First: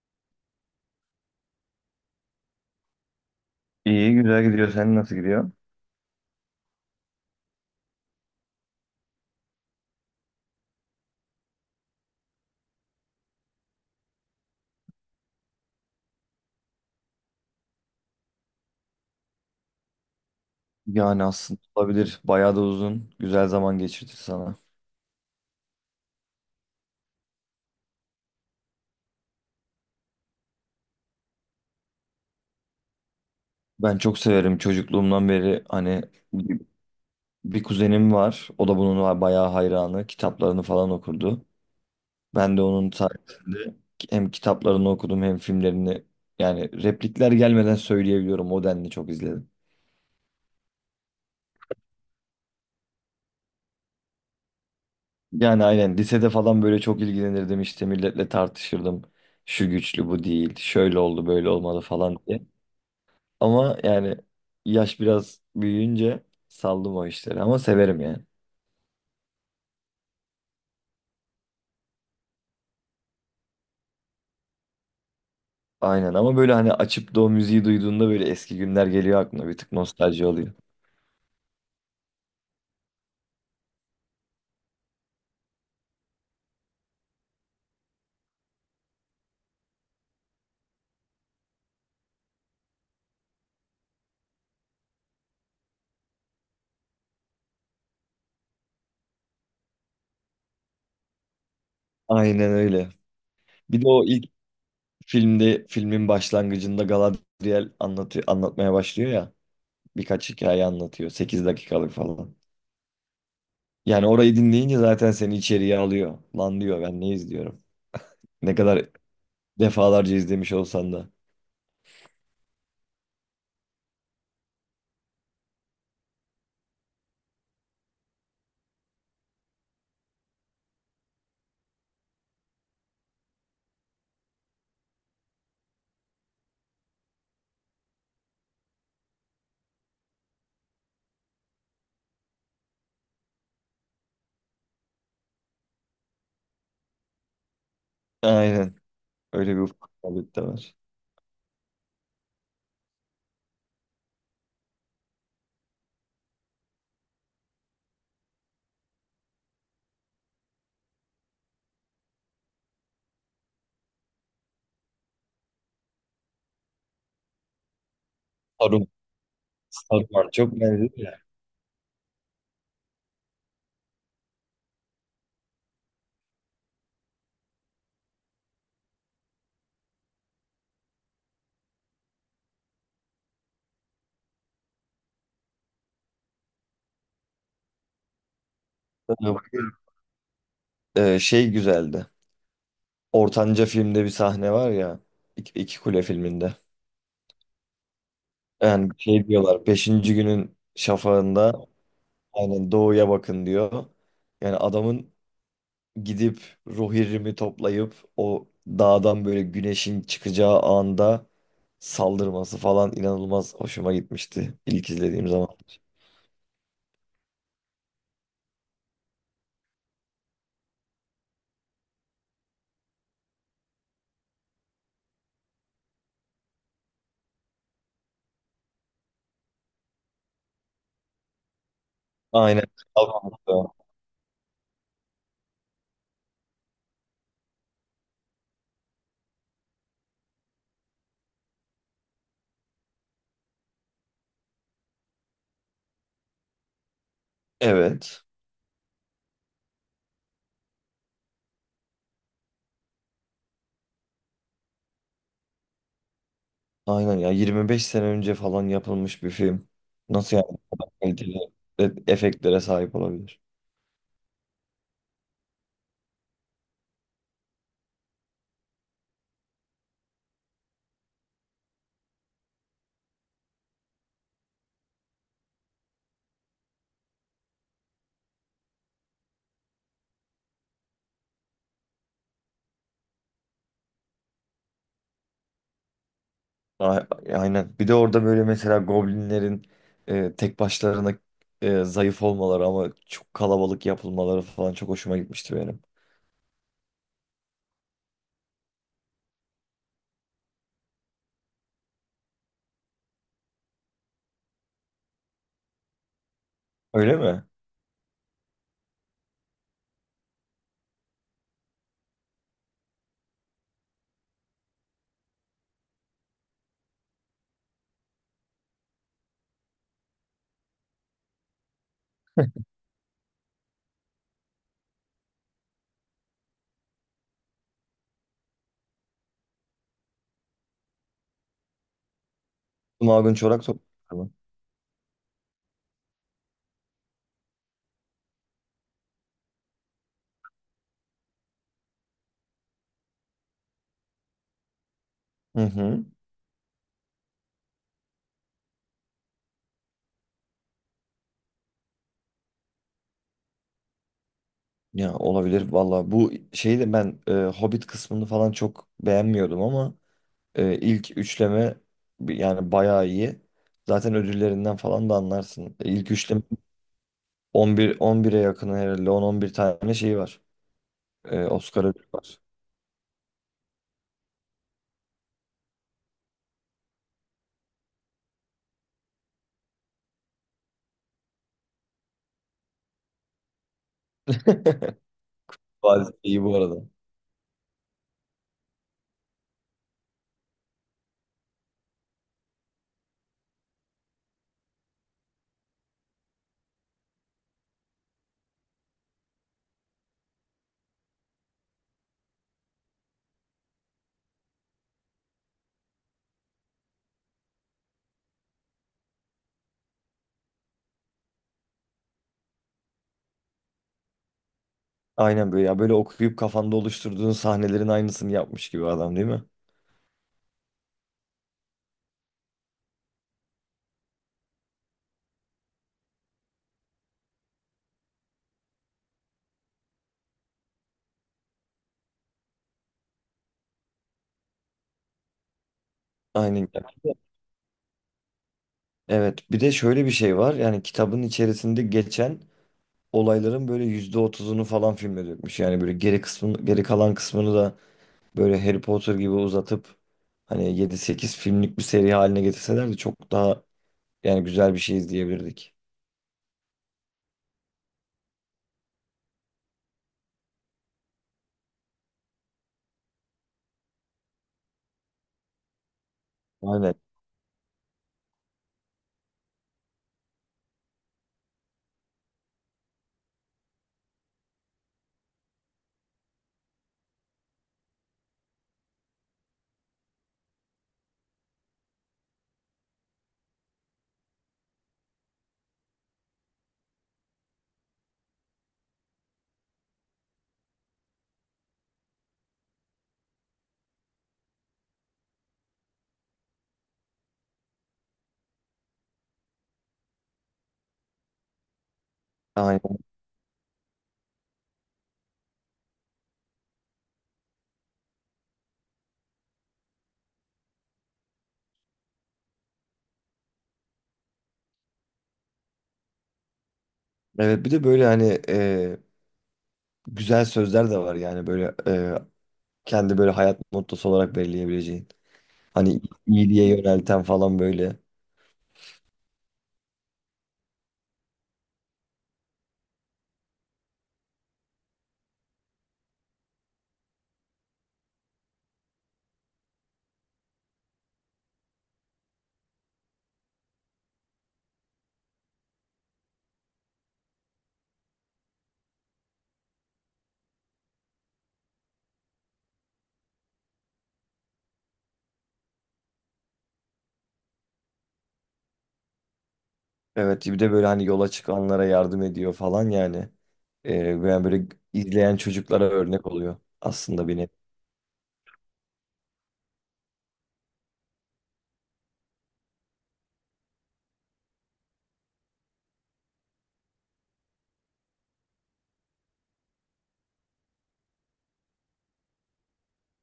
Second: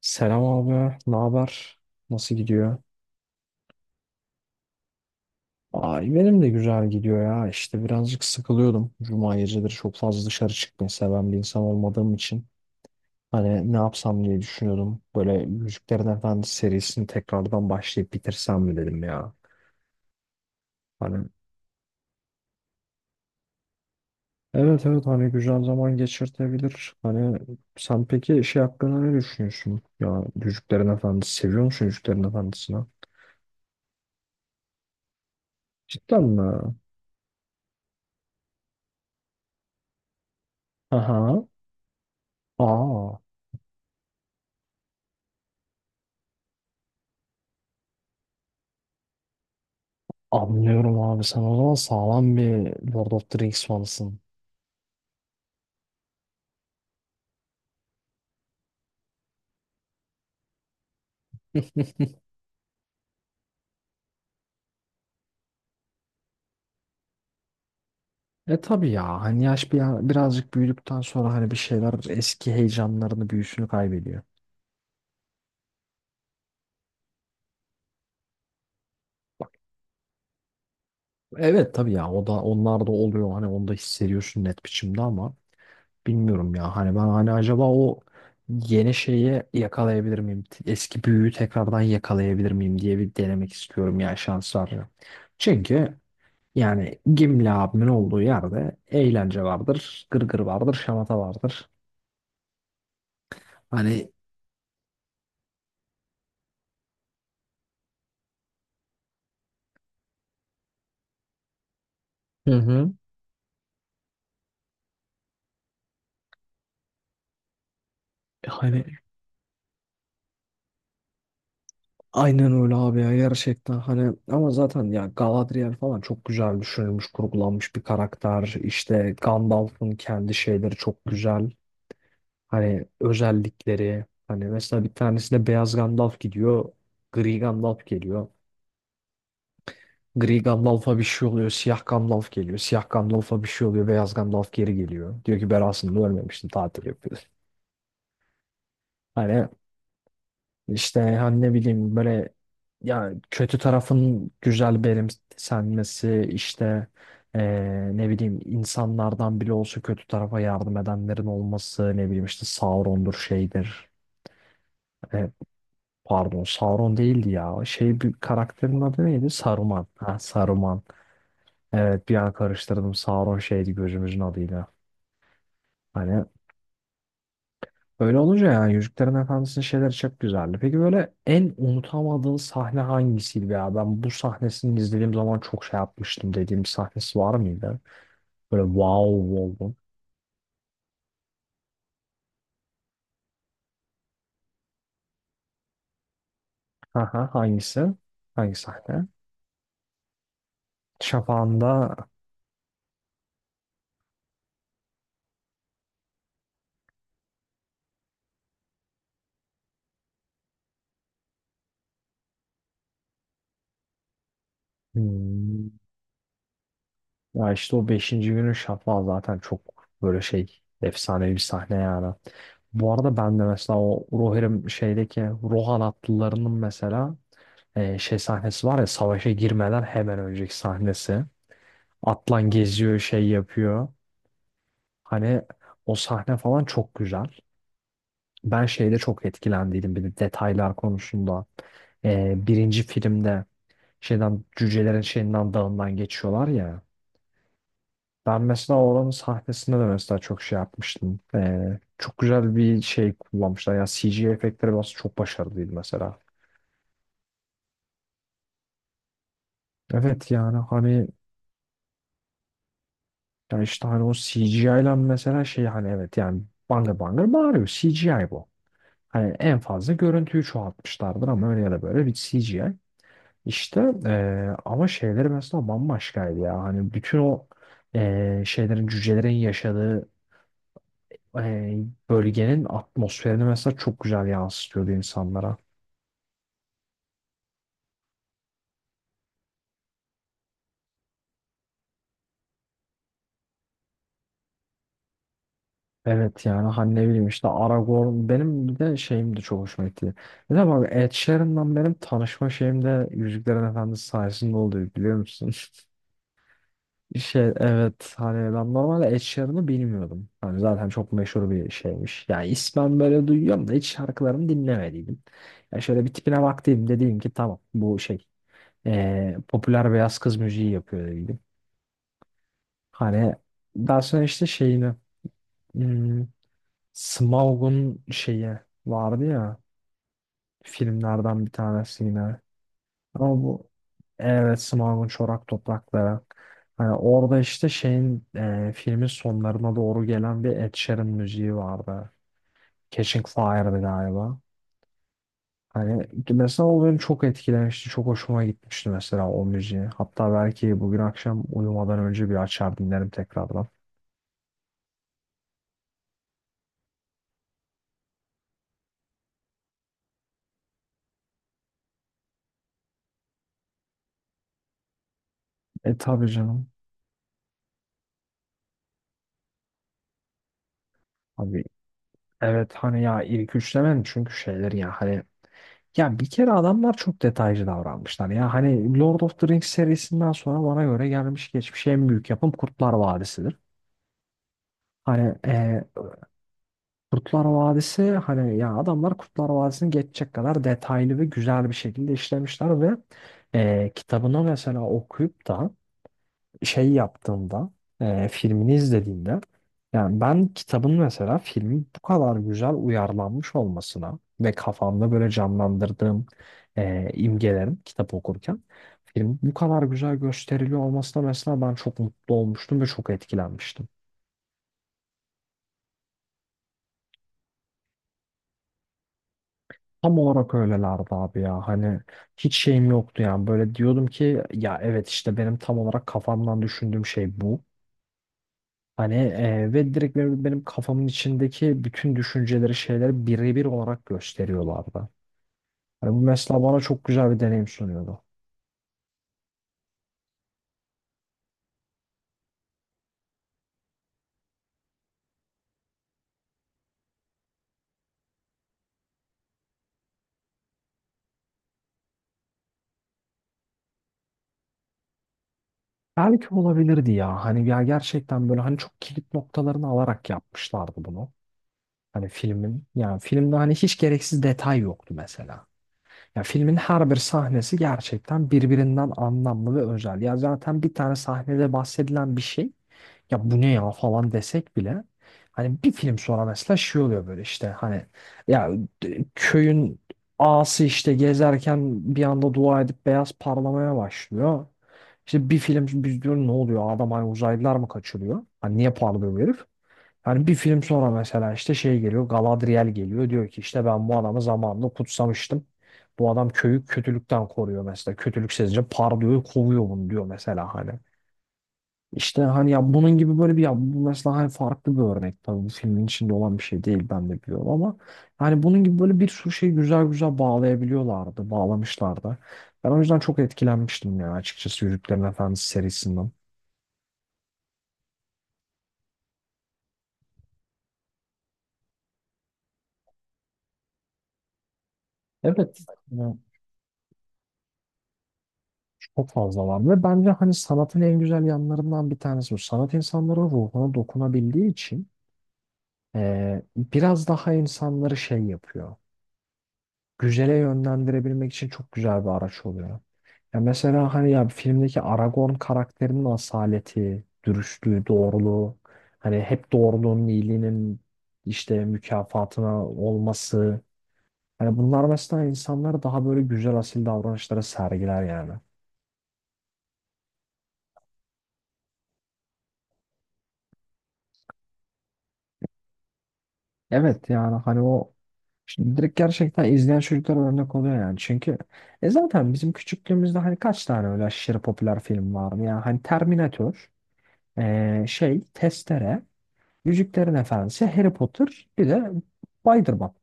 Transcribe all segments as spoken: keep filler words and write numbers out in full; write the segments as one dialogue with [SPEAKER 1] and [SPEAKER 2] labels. [SPEAKER 1] Selam abi, ne haber? Nasıl gidiyor?
[SPEAKER 2] İyi güzel gidiyor. Sen nasıl gidiyor?
[SPEAKER 1] Ay benim de güzel gidiyor ya. İşte birazcık sıkılıyordum. Cuma geceleri çok fazla dışarı çıkmayı seven bir insan olmadığım için. Hani ne yapsam diye düşünüyordum. Böyle Müziklerin Efendisi serisini tekrardan başlayıp bitirsem mi dedim ya.
[SPEAKER 2] Yani
[SPEAKER 1] Hani
[SPEAKER 2] aslında olabilir. Bayağı da uzun. Güzel zaman geçirdi sana.
[SPEAKER 1] evet evet, hani güzel zaman geçirtebilir. Hani sen peki şey hakkında ne düşünüyorsun? Ya Yüzüklerin Efendisi seviyor musun Yüzüklerin Efendisi'ni?
[SPEAKER 2] Ben çok severim çocukluğumdan beri hani
[SPEAKER 1] Cidden
[SPEAKER 2] bir
[SPEAKER 1] mi?
[SPEAKER 2] bir kuzenim var. O da bunun var bayağı hayranı. Kitaplarını falan
[SPEAKER 1] Aha.
[SPEAKER 2] okurdu. Ben de onun
[SPEAKER 1] Aa.
[SPEAKER 2] sayesinde hem kitaplarını okudum hem filmlerini yani replikler gelmeden söyleyebiliyorum. O denli çok izledim.
[SPEAKER 1] Anlıyorum abi, sen o zaman sağlam bir Lord of the Rings fanısın.
[SPEAKER 2] Yani aynen lisede falan böyle çok ilgilenirdim, işte milletle tartışırdım. Şu güçlü bu değil. Şöyle oldu, böyle olmalı falan diye. Ama yani yaş biraz büyüyünce saldım o işleri ama severim yani.
[SPEAKER 1] E tabii ya, hani yaş bir, birazcık büyüdükten sonra hani bir şeyler eski heyecanlarını, büyüsünü kaybediyor.
[SPEAKER 2] Aynen, ama böyle hani açıp da o müziği duyduğunda böyle eski günler geliyor aklına, bir tık nostalji oluyor.
[SPEAKER 1] Evet tabii ya, o da, onlar da oluyor, hani onu da hissediyorsun net biçimde ama bilmiyorum ya, hani ben hani acaba o yeni şeyi yakalayabilir miyim, eski büyüyü tekrardan yakalayabilir miyim diye bir denemek istiyorum ya, şans var ya. Çünkü yani Gimli abimin olduğu yerde eğlence vardır, gırgır vardır, şamata vardır.
[SPEAKER 2] Aynen öyle. Bir de o
[SPEAKER 1] Hani
[SPEAKER 2] ilk filmde, filmin başlangıcında Galadriel anlatıyor, anlatmaya başlıyor ya. Birkaç hikaye anlatıyor, sekiz dakikalık falan.
[SPEAKER 1] Hı hı.
[SPEAKER 2] Yani orayı dinleyince zaten seni içeriye alıyor. Lan diyor, ben ne izliyorum. Ne
[SPEAKER 1] hani
[SPEAKER 2] kadar defalarca izlemiş olsan da.
[SPEAKER 1] aynen öyle abi ya, gerçekten hani, ama zaten ya Galadriel falan çok güzel düşünülmüş, kurgulanmış bir karakter. İşte Gandalf'ın kendi şeyleri çok güzel. Hani özellikleri, hani mesela bir tanesine beyaz Gandalf gidiyor, gri Gandalf geliyor. Gri Gandalf'a bir şey oluyor. Siyah Gandalf geliyor. Siyah Gandalf'a bir şey oluyor. Beyaz Gandalf geri geliyor. Diyor ki ben aslında ölmemiştim. Tatil yapıyor.
[SPEAKER 2] Aynen.
[SPEAKER 1] Hani
[SPEAKER 2] Öyle bir ufaklık da var.
[SPEAKER 1] işte hani ne bileyim, böyle ya kötü tarafın güzel benimsenmesi, işte eee, ne bileyim insanlardan bile olsa kötü tarafa yardım edenlerin olması, ne bileyim işte Sauron'dur, şeydir. E, Pardon, Sauron değildi ya. Şey, bir karakterin adı neydi? Saruman. Ha,
[SPEAKER 2] Satranç çok
[SPEAKER 1] Saruman.
[SPEAKER 2] benziyor ya.
[SPEAKER 1] Evet, bir an karıştırdım. Sauron şeydi, gözümüzün adıyla. Hani öyle olunca yani Yüzüklerin Efendisi'nin şeyleri çok güzeldi. Peki böyle en unutamadığın sahne hangisiydi ya? Ben bu sahnesini izlediğim zaman çok şey yapmıştım dediğim bir sahnesi var mıydı? Böyle wow
[SPEAKER 2] Tabii bu-
[SPEAKER 1] oldum.
[SPEAKER 2] Ee, şey güzeldi. Ortanca filmde bir sahne var ya. İki, İki Kule filminde.
[SPEAKER 1] Aha, hangisi? Hangi
[SPEAKER 2] Yani
[SPEAKER 1] sahne?
[SPEAKER 2] şey diyorlar. Beşinci günün şafağında
[SPEAKER 1] Şafağında.
[SPEAKER 2] aynen doğuya bakın diyor. Yani adamın gidip ruh irimi toplayıp o dağdan böyle güneşin çıkacağı anda saldırması falan inanılmaz hoşuma gitmişti ilk izlediğim zaman.
[SPEAKER 1] hmm, Ya işte o beşinci günün şafağı zaten çok böyle şey, efsanevi bir sahne yani. Bu arada ben de mesela o Rohirrim şeydeki Rohan atlılarının mesela e, şey sahnesi var ya, savaşa girmeden hemen önceki sahnesi. Atlan
[SPEAKER 2] Aynen.
[SPEAKER 1] geziyor, şey
[SPEAKER 2] Kalmamıştı.
[SPEAKER 1] yapıyor. Hani O sahne falan çok güzel. Ben şeyde çok etkilendiydim bir de, detaylar konusunda. E, birinci filmde şeyden cücelerin şeyinden dağından geçiyorlar ya.
[SPEAKER 2] Evet.
[SPEAKER 1] Ben mesela oranın sahnesinde de mesela çok şey yapmıştım. E, çok güzel bir şey kullanmışlar. Yani C G I efektleri biraz çok başarılıydı mesela.
[SPEAKER 2] Aynen ya, yirmi beş sene önce falan yapılmış bir film.
[SPEAKER 1] Evet
[SPEAKER 2] Nasıl yani
[SPEAKER 1] yani
[SPEAKER 2] bu kadar
[SPEAKER 1] hani
[SPEAKER 2] kaliteli e- efektlere sahip olabilir?
[SPEAKER 1] Ya işte hani o C G I ile mesela şey, hani evet yani bangır bangır bağırıyor. C G I bu. Hani en fazla görüntüyü çoğaltmışlardır ama öyle ya da böyle bir C G I. İşte eee, ama şeyleri mesela bambaşkaydı ya. Hani bütün o eee, şeylerin, cücelerin yaşadığı eee, bölgenin atmosferini mesela çok güzel yansıtıyordu insanlara.
[SPEAKER 2] A- Aynen. Bir de orada böyle mesela goblinlerin e, tek başlarına e, zayıf olmaları ama çok kalabalık yapılmaları falan çok hoşuma gitmişti benim.
[SPEAKER 1] Evet yani hani ne bileyim, işte Aragorn benim bir de şeyim de çok hoşuma gitti. Bir de bak, Ed Sheeran'la benim tanışma şeyim de Yüzüklerin Efendisi sayesinde oldu, biliyor musun?
[SPEAKER 2] Öyle
[SPEAKER 1] Şey,
[SPEAKER 2] mi?
[SPEAKER 1] evet hani ben normalde Ed Sheeran'ı bilmiyordum. Hani zaten çok meşhur bir şeymiş. Yani ismen böyle duyuyorum da hiç şarkılarını dinlemediydim. Ya şöyle bir tipine baktım, dedim ki tamam bu şey eee, popüler beyaz kız müziği yapıyor dedim. Hani daha sonra işte şeyini, hmm, Smaug'un şeyi vardı ya, filmlerden bir tanesi yine. Ama
[SPEAKER 2] Magun Çorak
[SPEAKER 1] bu,
[SPEAKER 2] Toprakları mı?
[SPEAKER 1] evet, Smaug'un çorak toprakları. Hani orada işte şeyin, e, filmin sonlarına doğru gelen bir Ed Sheeran müziği vardı. Catching Fire'dı galiba.
[SPEAKER 2] Hı hı.
[SPEAKER 1] Hani mesela o beni çok etkilemişti. Çok hoşuma gitmişti mesela o müziği. Hatta belki bugün akşam uyumadan önce bir açar dinlerim tekrardan.
[SPEAKER 2] Ya olabilir valla. Bu şeyi de ben e, Hobbit kısmını falan çok beğenmiyordum ama Ee, ilk üçleme bi- yani bayağı iyi. Zaten ödüllerinden falan da anlarsın. Ee,
[SPEAKER 1] E
[SPEAKER 2] İlk
[SPEAKER 1] tabii
[SPEAKER 2] üçleme
[SPEAKER 1] canım.
[SPEAKER 2] on bir on bire yakın herhalde, on on bir tane şey var. Ee,
[SPEAKER 1] Abi
[SPEAKER 2] Oscar ödülü var.
[SPEAKER 1] evet hani ya ilk üçlemen çünkü şeyler ya hani. Ya bir kere adamlar çok detaycı davranmışlar. Ya hani Lord of the Rings serisinden sonra bana göre gelmiş geçmiş en büyük yapım Kurtlar Vadisi'dir. Hani e,
[SPEAKER 2] Bazı iyi bu arada.
[SPEAKER 1] Kurtlar Vadisi, hani ya adamlar Kurtlar Vadisi'ni geçecek kadar detaylı ve güzel bir şekilde işlemişler ve e, kitabını mesela okuyup da şey yaptığımda, e, filmini izlediğimde, yani ben kitabın mesela filmi bu kadar güzel uyarlanmış olmasına ve kafamda böyle canlandırdığım e, imgelerin, kitap okurken film bu kadar güzel gösteriliyor olmasına mesela ben çok mutlu olmuştum ve çok etkilenmiştim.
[SPEAKER 2] Aynen, böyle ya, böyle okuyup kafanda oluşturduğun sahnelerin aynısını yapmış gibi adam, değil mi?
[SPEAKER 1] Tam olarak öylelerdi abi ya, hani hiç şeyim yoktu yani, böyle diyordum ki ya evet işte benim tam olarak kafamdan düşündüğüm şey bu. Hani e, ve direkt benim, benim kafamın içindeki bütün düşünceleri, şeyleri birebir olarak gösteriyorlardı. Hani bu mesela
[SPEAKER 2] Aynen.
[SPEAKER 1] bana çok güzel bir deneyim sunuyordu.
[SPEAKER 2] Evet, bir de şöyle bir şey var, yani kitabın içerisinde geçen olayların böyle yüzde otuzunu falan filme dökmüş. Yani böyle geri kısmını, geri kalan kısmını da böyle Harry Potter gibi uzatıp hani yedi sekiz filmlik bir seri haline getirselerdi çok daha yani güzel bir şey izleyebilirdik.
[SPEAKER 1] Belki olabilirdi ya. Hani ya gerçekten böyle hani çok kilit noktalarını alarak yapmışlardı bunu. Hani filmin, yani filmde hani hiç gereksiz detay yoktu mesela. Ya filmin
[SPEAKER 2] Aynen.
[SPEAKER 1] her bir sahnesi gerçekten birbirinden anlamlı ve özel. Ya zaten bir tane sahnede bahsedilen bir şey, ya bu ne ya falan desek bile hani bir film sonra mesela şey oluyor, böyle işte hani ya d- köyün ağası işte gezerken bir anda dua edip beyaz parlamaya başlıyor. İşte bir film biz diyoruz ne oluyor, adam hani uzaylılar mı kaçırıyor? Hani niye parlıyor bu herif? Hani bir film sonra mesela işte şey geliyor, Galadriel geliyor diyor ki işte ben bu adamı zamanında kutsamıştım. Bu adam köyü kötülükten koruyor mesela. Kötülük sezince parlıyor, kovuyor bunu diyor mesela hani. İşte hani ya
[SPEAKER 2] Aynen.
[SPEAKER 1] bunun gibi böyle bir, ya bu mesela hani farklı bir örnek tabii, bu filmin içinde olan bir şey değil ben de biliyorum ama hani bunun gibi böyle bir sürü şeyi güzel güzel bağlayabiliyorlardı, bağlamışlardı. Ben o yüzden çok etkilenmiştim yani, açıkçası Yüzüklerin Efendisi serisinden.
[SPEAKER 2] Evet, bir de böyle hani e, güzel sözler de var, yani böyle e, kendi böyle hayat mottosu olarak belirleyebileceğin.
[SPEAKER 1] Evet.
[SPEAKER 2] Hani iyiliğe yönelten falan böyle.
[SPEAKER 1] Çok fazla var ve bence hani sanatın en güzel yanlarından bir tanesi bu. Sanat insanların ruhuna dokunabildiği için eee, biraz daha insanları şey yapıyor. Güzele yönlendirebilmek için çok güzel bir araç oluyor. Ya mesela hani ya filmdeki Aragorn karakterinin asaleti, dürüstlüğü, doğruluğu, hani hep doğruluğun, iyiliğinin işte mükafatına olması. Hani bunlar mesela insanları daha böyle güzel asil davranışlara sergiler yani.
[SPEAKER 2] Evet, bir de böyle hani yola çıkanlara yardım ediyor falan yani. E, yani böyle izleyen çocuklara örnek oluyor aslında,
[SPEAKER 1] Evet
[SPEAKER 2] bir nevi.
[SPEAKER 1] yani hani o Şimdi direkt gerçekten izleyen çocuklar örnek oluyor yani. Çünkü e zaten bizim küçüklüğümüzde hani kaç tane öyle aşırı popüler film vardı yani. Hani Terminator, e, şey, Testere, Yüzüklerin Efendisi, Harry Potter, bir de Spider-Man.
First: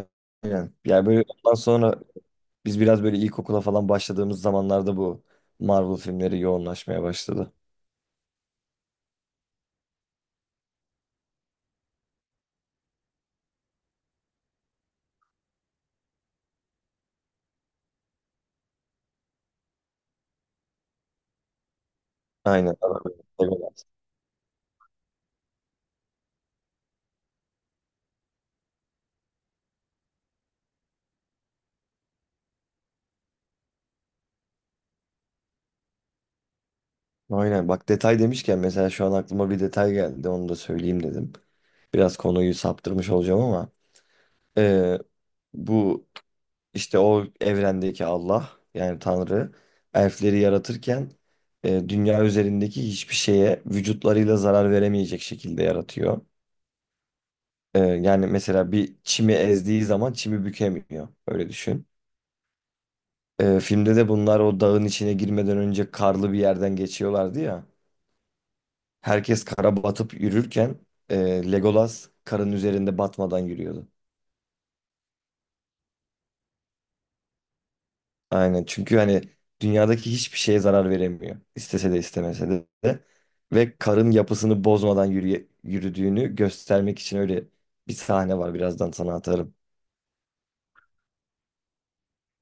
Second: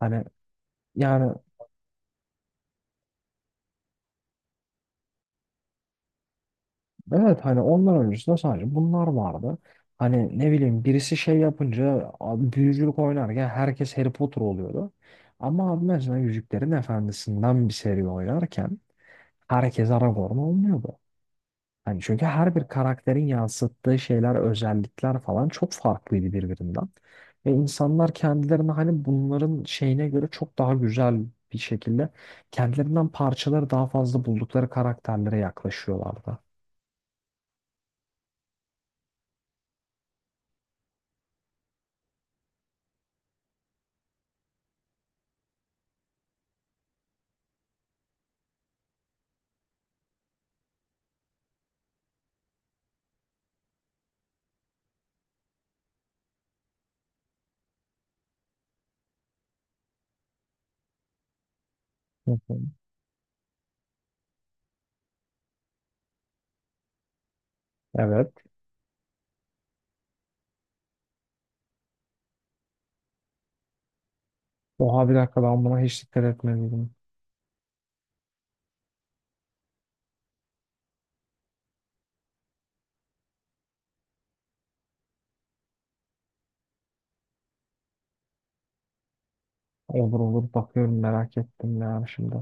[SPEAKER 1] Hani
[SPEAKER 2] Yani böyle
[SPEAKER 1] yani
[SPEAKER 2] ondan sonra biz biraz böyle ilkokula falan başladığımız zamanlarda bu Marvel filmleri yoğunlaşmaya
[SPEAKER 1] evet
[SPEAKER 2] başladı.
[SPEAKER 1] hani onlar öncesinde sadece bunlar vardı. Hani ne bileyim, birisi şey yapınca abi, büyücülük oynarken herkes Harry Potter oluyordu. Ama abi mesela Yüzüklerin Efendisi'nden bir seri oynarken herkes Aragorn olmuyordu. Hani çünkü her bir
[SPEAKER 2] Aynen. Arabayı
[SPEAKER 1] karakterin
[SPEAKER 2] seviyorlar.
[SPEAKER 1] yansıttığı şeyler, özellikler falan çok farklıydı birbirinden. Ve insanlar kendilerini hani bunların şeyine göre çok daha güzel bir şekilde kendilerinden parçaları daha fazla buldukları karakterlere yaklaşıyorlardı.
[SPEAKER 2] Aynen. Bak, detay demişken mesela şu an aklıma bir detay geldi. Onu da söyleyeyim dedim. Biraz konuyu saptırmış olacağım ama eee, bu işte, o evrendeki Allah, yani Tanrı, elfleri yaratırken eee, dünya üzerindeki hiçbir şeye vücutlarıyla zarar veremeyecek şekilde yaratıyor. Eee, yani mesela bir çimi ezdiği zaman çimi bükemiyor. Öyle düşün.
[SPEAKER 1] Hı hı.
[SPEAKER 2] Ee, filmde de bunlar o dağın içine girmeden önce karlı bir yerden geçiyorlardı ya.
[SPEAKER 1] Evet.
[SPEAKER 2] Herkes kara batıp yürürken e, Legolas karın üzerinde batmadan yürüyordu.
[SPEAKER 1] Oha bir dakika, ben buna hiç dikkat etmedim.
[SPEAKER 2] Aynen, çünkü hani dünyadaki hiçbir şeye zarar veremiyor. İstese de istemese de. Ve karın yapısını bozmadan yürüye- yürüdüğünü göstermek için öyle bir sahne var. Birazdan sana atarım.
[SPEAKER 1] Olur olur, bakıyorum, merak ettim yani şimdi.